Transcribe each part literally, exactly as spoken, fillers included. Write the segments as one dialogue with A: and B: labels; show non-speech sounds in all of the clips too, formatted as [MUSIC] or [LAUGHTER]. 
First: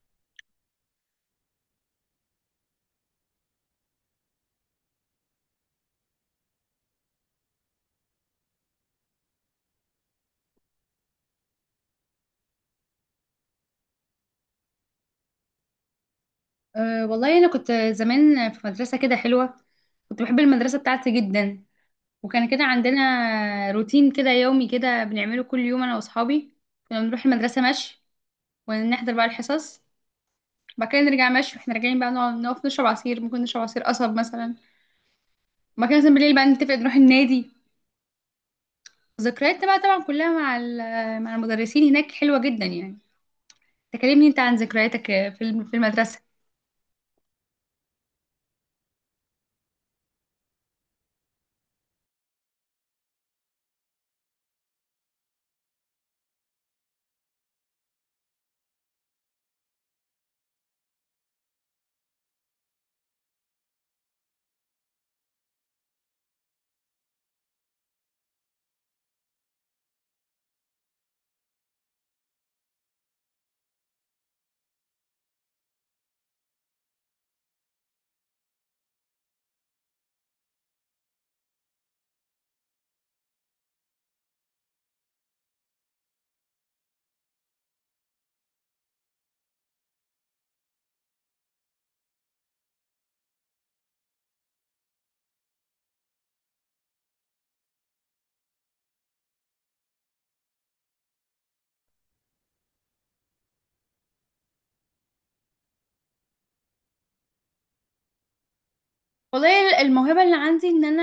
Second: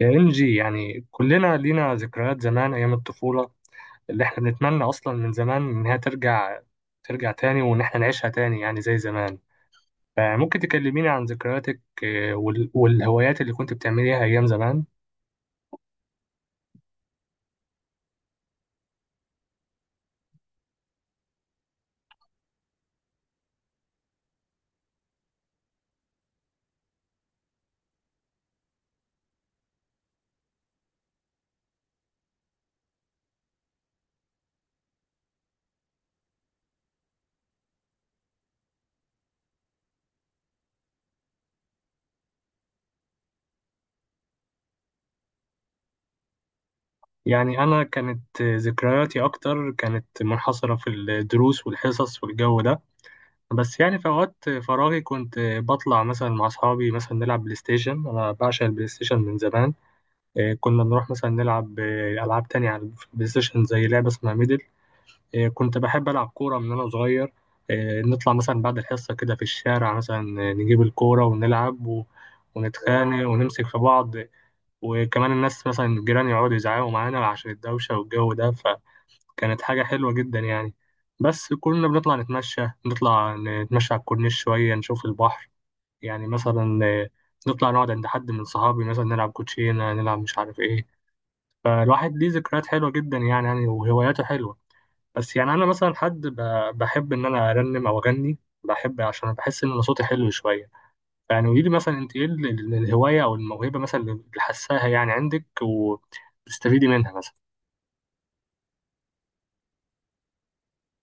A: يا إنجي، يعني كلنا لينا ذكريات زمان أيام الطفولة اللي إحنا بنتمنى أصلا من زمان إنها ترجع، ترجع تاني وإن إحنا نعيشها تاني يعني زي زمان. فممكن تكلميني عن ذكرياتك، آه، وال- والهوايات اللي كنت بتعمليها أيام زمان؟
B: أه والله أنا كنت زمان في مدرسة كده حلوة. كنت بحب المدرسة بتاعتي جدا، وكان كده عندنا روتين كده يومي كده بنعمله كل يوم أنا وأصحابي. كنا بنروح المدرسة مشي ونحضر بقى الحصص، بعد كده نرجع مشي واحنا راجعين بقى نقعد نقف نشرب عصير، ممكن نشرب عصير قصب مثلا، وبعد كده مثلا بالليل بقى نتفق نروح النادي. ذكرياتنا بقى طبعا كلها مع ال- مع المدرسين هناك حلوة جدا يعني. تكلمني انت عن ذكرياتك في الم- في المدرسة.
A: يعني أنا كانت آه، ذكرياتي أكتر كانت منحصرة في الدروس والحصص والجو ده، بس يعني في أوقات فراغي كنت آه، بطلع مثلا مع أصحابي مثلا نلعب بلاي ستيشن. أنا بعشق البلاي ستيشن من زمان. آه، كنا نروح مثلا نلعب آه، ألعاب تانية على البلاي ستيشن، زي لعبة اسمها ميدل. آه، كنت بحب ألعب كورة من وأنا صغير. آه، نطلع مثلا بعد الحصة كده في الشارع مثلا، آه، نجيب الكورة ونلعب و- ونتخانق ونمسك في بعض، وكمان الناس مثلا الجيران يقعدوا يزعقوا معانا عشان الدوشة والجو ده. فكانت حاجة حلوة جدا يعني. بس كنا بنطلع نتمشى، نطلع نتمشى على الكورنيش شوية نشوف البحر. يعني مثلا آه، نطلع نقعد عند حد من صحابي مثلا نلعب كوتشينة، نلعب مش عارف ايه. فالواحد ليه ذكريات حلوة جدا يعني، يعني وهواياته حلوة. بس يعني أنا مثلا حد ب- بحب إن أنا أرنم أو أغني. بحب عشان بحس إن أنا صوتي حلو شوية. يعني قولي لي مثلا، أنت إيه ال- ال- الهواية أو الموهبة مثلا اللي حاساها يعني عندك وبتستفيدي منها مثلا؟
B: والله الموهبة اللي عندي ان انا،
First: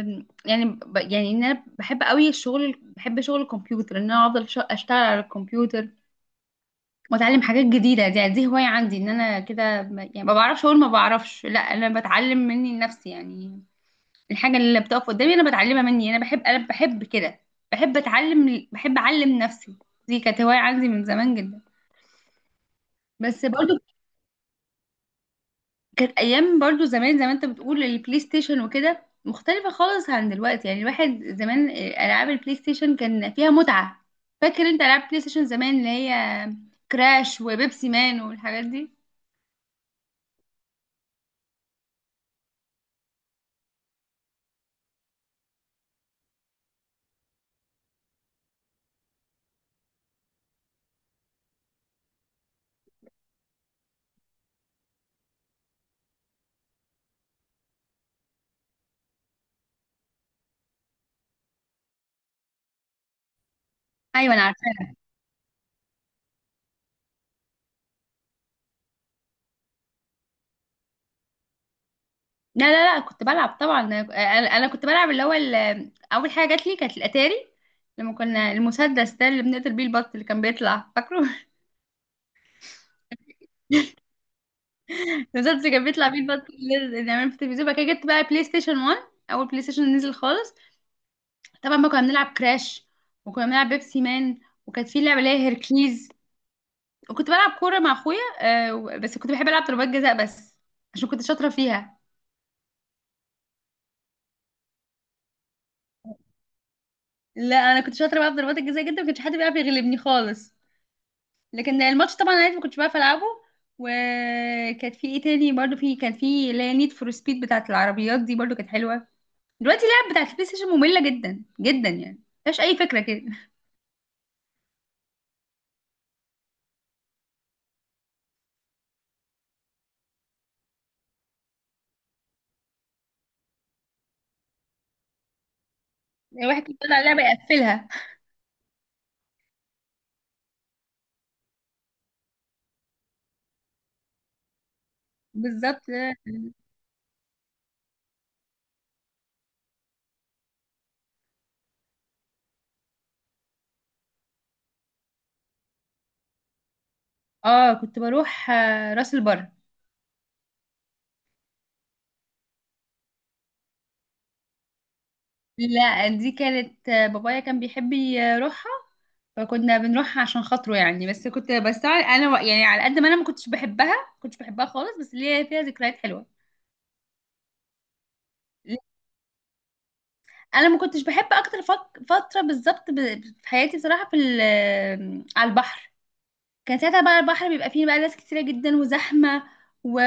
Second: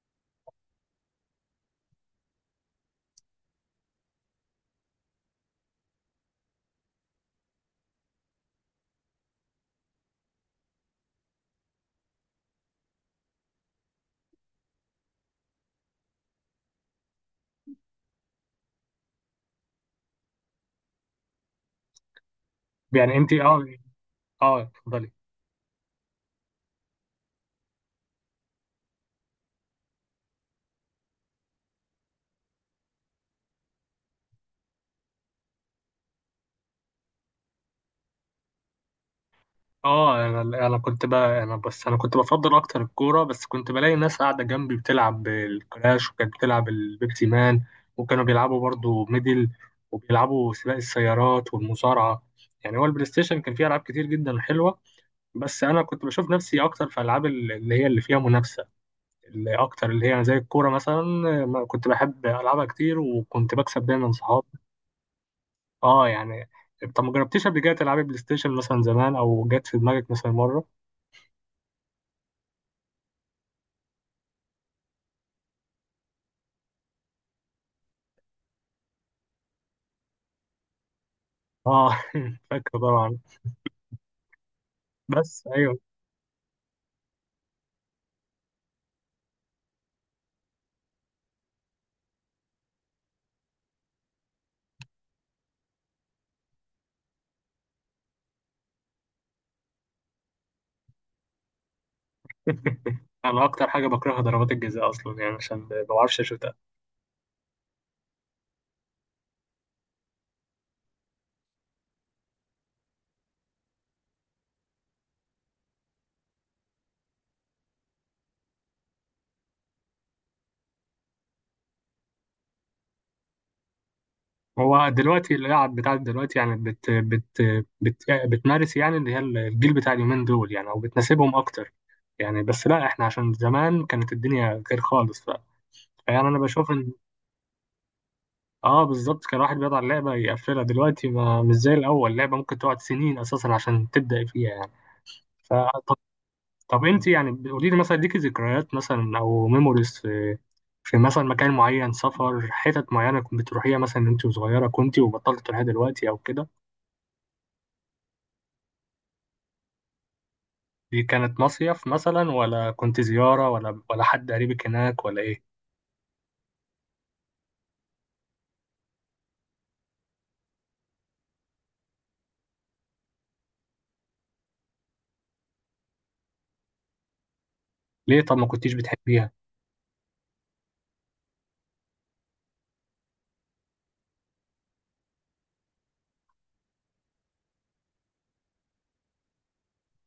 B: آم، يعني ب- يعني ان انا بحب قوي الشغل، بحب شغل الكمبيوتر، ان انا افضل ش- اشتغل على الكمبيوتر واتعلم حاجات جديدة. دي يعني دي هواية عندي، ان انا كده ب- يعني ما بعرفش اقول، ما بعرفش، لا انا بتعلم مني لنفسي يعني. الحاجة اللي بتقف قدامي انا بتعلمها مني، انا بحب، انا بحب كده، بحب اتعلم، بحب اعلم نفسي. دي كانت هواية عندي من زمان جدا.
A: يعني أنت
B: بس
A: أه.
B: برضو
A: أه اتفضلي.
B: كانت ايام برضو زمان زي ما انت بتقول، البلاي ستيشن وكده مختلفة خالص عن دلوقتي، يعني الواحد زمان، آه، العاب البلاي ستيشن كان فيها متعة. فاكر انت العاب بلاي ستيشن زمان، اللي هي كراش وبيبسي مان والحاجات دي؟
A: اه انا. انا كنت بقى انا بس انا كنت بفضل اكتر الكوره، بس كنت بلاقي ناس قاعده جنبي بتلعب الكراش وكانت بتلعب البيبسي مان، وكانوا بيلعبوا برضو ميدل، وبيلعبوا سباق السيارات والمصارعه. يعني هو البلاي ستيشن كان فيه العاب كتير جدا حلوه، بس انا كنت بشوف نفسي اكتر في العاب اللي هي اللي فيها منافسه، اللي اكتر اللي هي زي الكوره مثلا. ما كنت بحب العبها كتير، وكنت بكسب دايما
B: ايوه انا
A: صحابي.
B: عارفه.
A: اه يعني، طب ما جربتيش قبل كده تلعبي بلاي ستيشن مثلا زمان، او جت في دماغك مثلا مره؟
B: لا لا لا، كنت بلعب طبعا انا. أنا كنت بلعب اللي هو ال- اول حاجه جات لي كانت الاتاري، لما كنا المسدس ده اللي بنقتل بيه البط اللي كان بيطلع، فاكره؟ [LAUGHS]
A: اه [LAUGHS] فاكره طبعا. بس
B: المسدس اللي
A: ايوه.
B: كان بيطلع بيه البط اللي اللي بنعمله في التلفزيون. بعد كده جبت بقى بلاي ستيشن واحد، اول بلاي ستيشن نزل خالص. طبعا بقى كنا بنلعب كراش، وكنا بنلعب بيبسي مان، وكانت في لعبه اللي هي هيركليز، وكنت بلعب كوره مع اخويا، آه، و- بس كنت بحب العب ضربات جزاء بس، عشان كنت شاطره فيها.
A: [LAUGHS] انا اكتر حاجه بكرهها ضربات الجزاء اصلا، يعني عشان ما بعرفش اشوتها.
B: لا انا كنت شاطره بقى في ضربات الجزاء جدا، ما كانش حد بيعرف يغلبني خالص، لكن الماتش طبعا انا ما كنتش بعرف العبه. وكانت في ايه تاني برضو، في كان في اللي هي نيد فور سبيد بتاعت العربيات، دي برضو كانت حلوه. دلوقتي اللعب بتاعت البلاي ستيشن ممله جدا جدا يعني، مفيهاش اي فكره كده.
A: هو دلوقتي اللعب بتاعت دلوقتي يعني بت بت بت يعني بتمارس، يعني اللي هي الجيل بتاع اليومين دول، يعني او بتناسبهم اكتر يعني. بس لا، احنا عشان زمان كانت الدنيا غير خالص. ف- فيعني انا
B: [LAUGHS] الواحد
A: بشوف
B: كان
A: ان.
B: بيطلع لعبه يقفلها.
A: اه بالظبط، كان الواحد بيقعد على اللعبه يقفلها، دلوقتي ما مش زي الاول، اللعبه ممكن تقعد سنين اساسا عشان تبدا فيها يعني. ف
B: بالظبط.
A: طب انت يعني قولي لي مثلا، ليكي ذكريات مثلا او ميموريز في، في مثلا مكان معين، سفر، حتت معينه كنت بتروحيها مثلا انت وصغيره كنت وبطلت تروحيها دلوقتي او كده؟
B: اه كنت بروح، آه، راس البر.
A: دي كانت مصيف مثلا، ولا كنت زياره، ولا ولا حد قريبك هناك، ولا ايه؟
B: لا دي كانت، آه، بابايا كان بيحب يروحها، فكنا بنروحها عشان خاطره يعني، بس كنت، بس انا و- يعني على قد ما انا ما كنتش بحبها، كنتش بحبها خالص، بس ليا فيها ذكريات حلوه.
A: ليه طب ما كنتيش بتحبيها؟
B: انا ما كنتش بحب اكتر فك- فتره بالظبط ب- في حياتي بصراحه، في ال- آه، على البحر. كان ساعتها بقى البحر بيبقى فيه بقى ناس كتيره جدا وزحمه، و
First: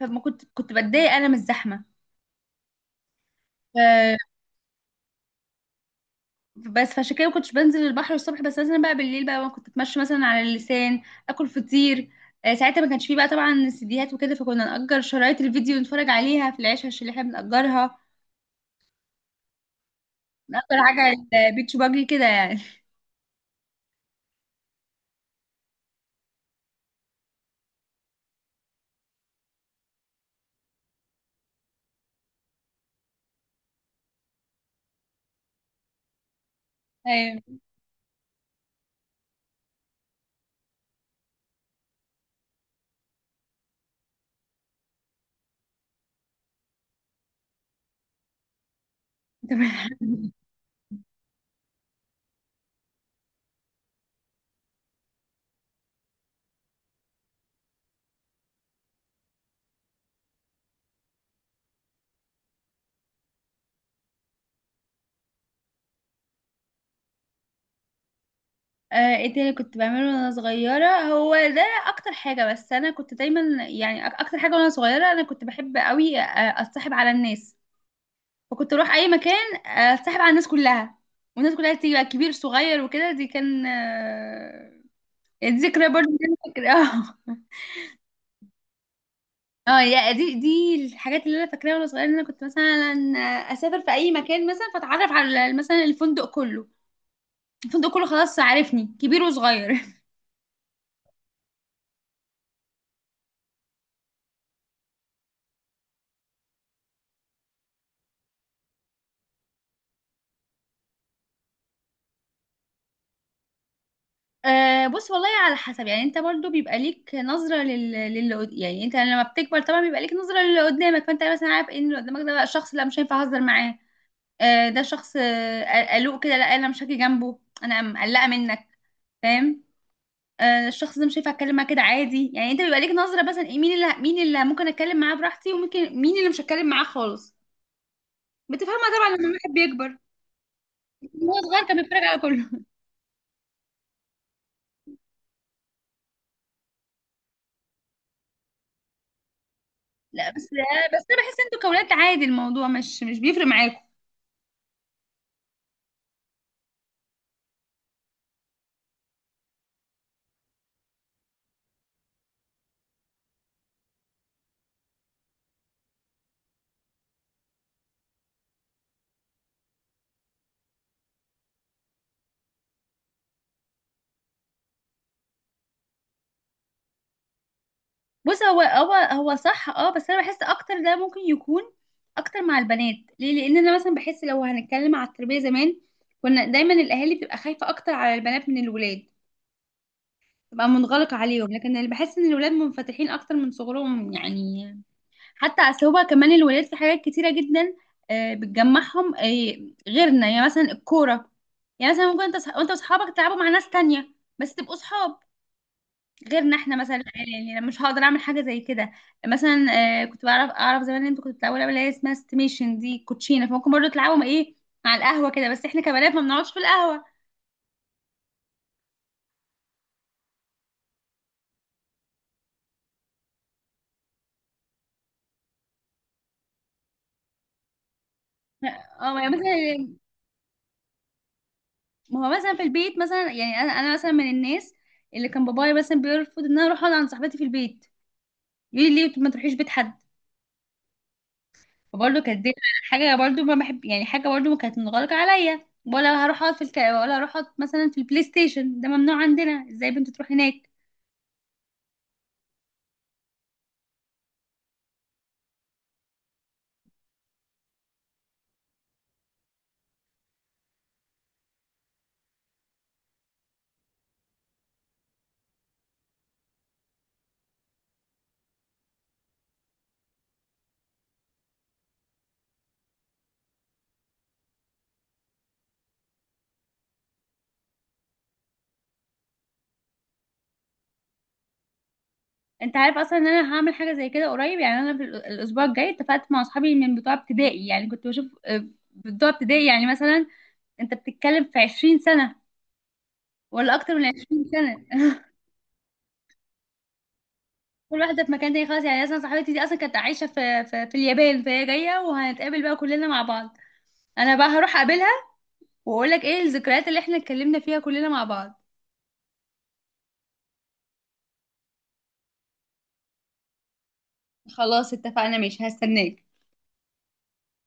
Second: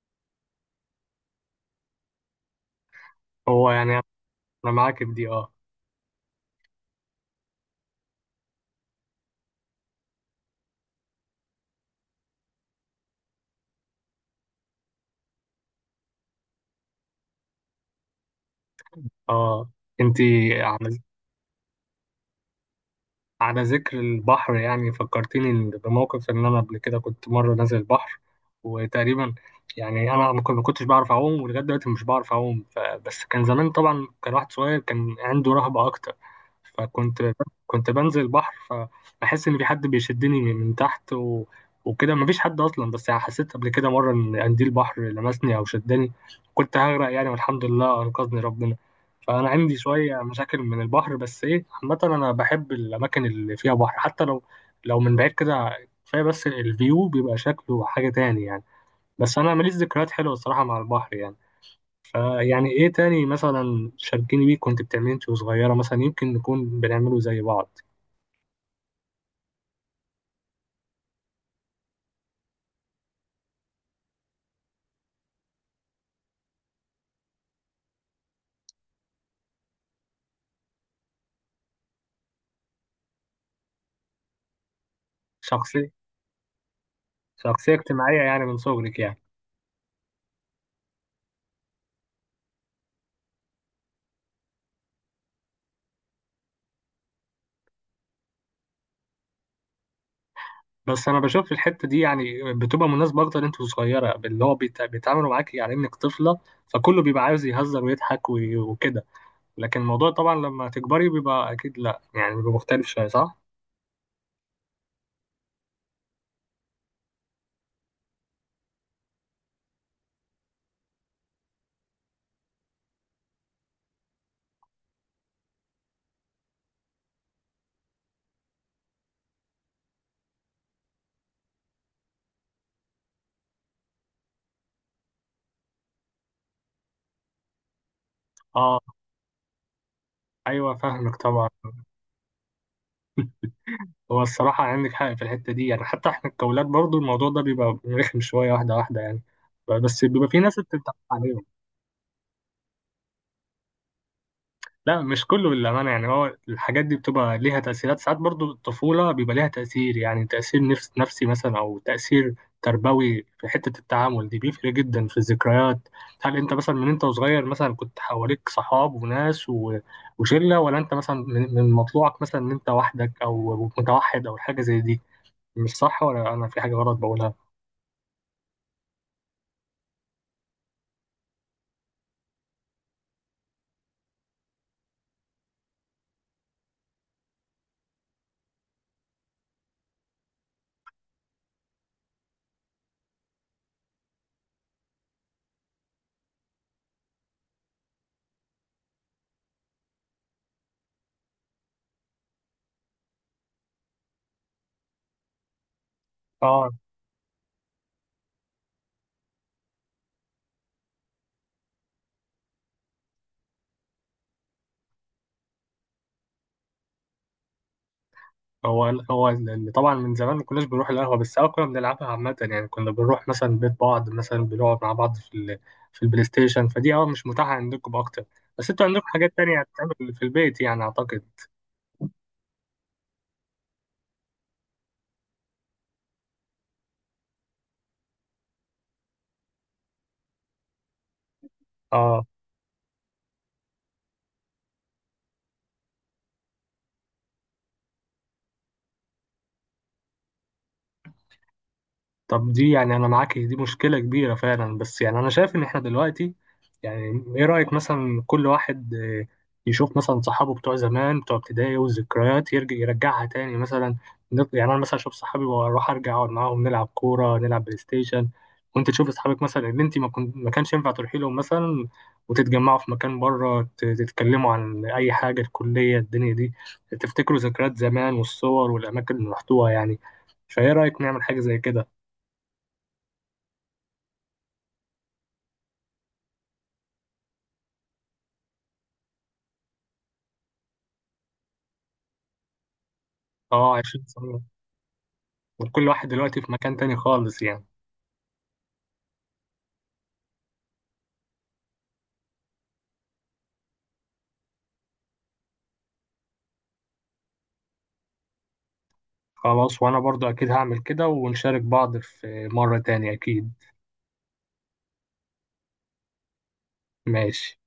B: فما كنت كنت بتضايق انا من الزحمه.
A: هو يعني، انا معاك في دي اه.
B: بس فعشان كده ما كنتش بنزل البحر الصبح، بس مثلا بقى بالليل بقى كنت اتمشى مثلا على اللسان، اكل فطير. آه، ساعتها ما كانش فيه بقى طبعا سيديهات وكده، فكنا نأجر شرايط الفيديو نتفرج عليها في العيشة اللي احنا بنأجرها،
A: اه انت.
B: نأجر
A: على
B: حاجة على البيتش باجي كده يعني.
A: على ذكر البحر، يعني فكرتني بموقف ان انا قبل كده كنت مره نازل البحر، وتقريبا يعني انا ما كنت- ما كنتش بعرف اعوم، ولغايه دلوقتي مش بعرف اعوم. ف- بس كان زمان طبعا، كان واحد صغير، كان عنده رهبه اكتر.
B: [LAUGHS]
A: فكنت
B: ايوه،
A: كنت بنزل البحر فبحس ان في حد بيشدني من من تحت، و... وكده مفيش حد اصلا. بس يعني حسيت قبل كده مره ان قنديل البحر لمسني او شدني، كنت هغرق يعني، والحمد لله انقذني ربنا. فأنا عندي
B: تمام.
A: شوية مشاكل من البحر، بس إيه، عامة أنا بحب الأماكن اللي فيها بحر، حتى لو، لو من بعيد كده، كفاية بس الفيو بيبقى شكله حاجة تاني يعني. بس أنا ماليش ذكريات حلوة الصراحة مع البحر يعني. فيعني إيه تاني مثلا شاركيني بيه، كنت بتعمليه أنت وصغيرة مثلا، يمكن نكون بنعمله زي بعض؟
B: آه، ايه تاني كنت بعمله وانا صغيرة؟ هو ده اكتر حاجة، بس انا كنت دايما، يعني أك- اكتر حاجة وانا صغيرة انا كنت بحب قوي، آه، اتصاحب على الناس، فكنت اروح اي مكان اتصاحب على الناس كلها، والناس كلها تيجي بقى كبير صغير وكده. دي كان، آه، يعني دي ذكرى
A: شخصية،
B: برضه انا فاكراها. [LAUGHS]
A: شخصية اجتماعية يعني من صغرك يعني.
B: اه يا دي دي الحاجات اللي انا فاكراها وانا صغيره، ان انا كنت مثلا اسافر في اي مكان مثلا فاتعرف على مثلا الفندق كله، الفندق كله خلاص عارفني كبير وصغير. [LAUGHS]
A: بس أنا بشوف الحتة دي يعني بتبقى مناسبة أكتر أنت وصغيرة، اللي هو بيت- بيتعاملوا معاك على إنك طفلة، فكله بيبقى عاوز يهزر ويضحك وي- وكده. لكن الموضوع طبعا لما تكبري بيبقى اكيد لا، يعني بيبقى مختلف شويه، صح؟
B: أه بص والله، على حسب، يعني انت برضو بيبقى ليك نظرة لل... للي قد- يعني انت لما بتكبر طبعا بيبقى ليك نظرة للي قدامك، فانت مثلا عارف ان اللي قدامك ده بقى شخص، لا مش هينفع اهزر معاه، آه، ده شخص، آه، قلوق كده، لا انا مش هاجي جنبه، انا مقلقه منك، فاهم؟ آه، الشخص ده مش هينفع اتكلم معاه كده عادي، يعني انت بيبقى ليك نظره مثلا، ايه مين اللي، مين اللي ممكن اتكلم معاه براحتي، وممكن مين اللي مش هتكلم معاه خالص،
A: اه،
B: بتفهمها طبعا لما الواحد بيكبر.
A: ايوه فاهمك
B: هو
A: طبعا.
B: صغير كان بيتفرج على كله.
A: هو الصراحه عندك حق في الحته دي يعني، حتى احنا كأولاد برضو الموضوع ده بيبقى رخم شويه، واحده واحده يعني. بس بيبقى
B: لا
A: في
B: بس،
A: ناس بتتعب
B: بس انا بحس
A: عليه.
B: انتوا كولاد عادي، الموضوع مش مش بيفرق معاكم.
A: لا مش كله للأمانة يعني، هو الحاجات دي بتبقى ليها تأثيرات ساعات، برضو الطفولة بيبقى ليها تأثير، يعني تأثير نفس نفسي مثلا، أو تأثير تربوي في حتة التعامل دي، بيفرق جدا في الذكريات. هل أنت مثلا من أنت وصغير مثلا كنت حواليك صحاب وناس و- وشلة، ولا أنت مثلا من من مطلوعك مثلا إن أنت وحدك أو متوحد أو حاجة زي دي؟ مش صح، ولا أنا في حاجة غلط بقولها؟
B: بص، هو هو هو صح، اه بس انا بحس اكتر ده ممكن يكون اكتر مع البنات. ليه؟ لان انا مثلا بحس لو هنتكلم على التربيه زمان، كنا دايما الاهالي بتبقى خايفه اكتر على البنات من الولاد، تبقى منغلقه عليهم، لكن اللي بحس ان الولاد منفتحين اكتر من صغرهم يعني. حتى اصل هو كمان الولاد في حاجات كتيره جدا، آه، بتجمعهم، آه، غيرنا، يعني مثلا الكوره، يعني مثلا ممكن انت وأصح- وانت واصحابك تلعبوا مع ناس تانية بس تبقوا صحاب. غيرنا احنا مثلا، يعني انا مش هقدر اعمل حاجه زي كده مثلا. آه، كنت بعرف، اعرف زمان ان انتوا كنتوا بتلعبوا لعبه اللي هي اسمها استيميشن، دي كوتشينه، فممكن برضه تلعبهم ايه على القهوه كده، بس احنا كبنات ما بنقعدش في القهوه.
A: هو هو اللي طبعا من زمان ما كناش بنروح القهوة، بس أه كنا بنلعبها عامة يعني، كنا بنروح مثلا بيت بعض مثلا، بنقعد مع بعض في ال، في البلاي ستيشن. فدي أه مش متاحة عندكم أكتر، بس أنتوا عندكم
B: اه ما هي
A: حاجات تانية
B: مثلا،
A: هتتعمل في البيت يعني أعتقد.
B: ما هو مثلا في البيت مثلا، يعني انا انا مثلا من الناس اللي كان بابايا مثلا بيرفض ان انا اروح اقعد عند صاحبتي في البيت، يقول لي ليه ما تروحيش بيت حد. فبرضه
A: أه
B: كانت دي حاجه برضه ما بحب، يعني حاجه برضه كانت منغلقه عليا، ولا هروح اقعد في الك... ولا هروح اقعد مثلا في البلاي ستيشن، ده ممنوع عندنا، ازاي بنت تروح هناك.
A: طب دي يعني انا معاك، دي مشكله كبيره فعلا. بس يعني انا شايف ان احنا دلوقتي، يعني ايه رايك مثلا كل واحد آه، يشوف مثلا صحابه بتوع زمان بتوع ابتدائي، والذكريات يرجع يرجعها تاني مثلا. نط- يعني انا مثلا اشوف صحابي واروح ارجع اقعد معاهم، نلعب كوره نلعب بلاي ستيشن، وانت تشوف اصحابك مثلا اللي انت ما كنت ما كانش ينفع تروحي لهم مثلا، وتتجمعوا في مكان بره ت- تتكلموا عن اي حاجه، الكليه، الدنيا دي، تفتكروا ذكريات زمان والصور والاماكن اللي رحتوها يعني. فايه رايك نعمل حاجه زي كده؟
B: انت عارف اصلا ان انا هعمل حاجه زي كده قريب؟ يعني انا في ال- الاسبوع الجاي اتفقت مع اصحابي من بتوع ابتدائي، يعني كنت بشوف، آه، بتوع ابتدائي يعني مثلا انت بتتكلم في عشرين سنه ولا
A: اه
B: اكتر
A: عشرين
B: من
A: سنة.
B: عشرين سنه. [LAUGHS]
A: وكل واحد دلوقتي في مكان تاني خالص يعني.
B: كل واحده في مكان تاني خالص يعني، اصلا صاحبتي دي اصلا كانت عايشه في في, في اليابان، فهي جايه وهنتقابل بقى كلنا مع بعض، انا بقى هروح اقابلها واقول لك ايه الذكريات اللي احنا اتكلمنا فيها كلنا مع بعض.
A: خلاص وانا برضو اكيد هعمل كده، ونشارك بعض في مرة تانية اكيد.
B: خلاص اتفقنا، ماشي، هستناك.
A: ماشي.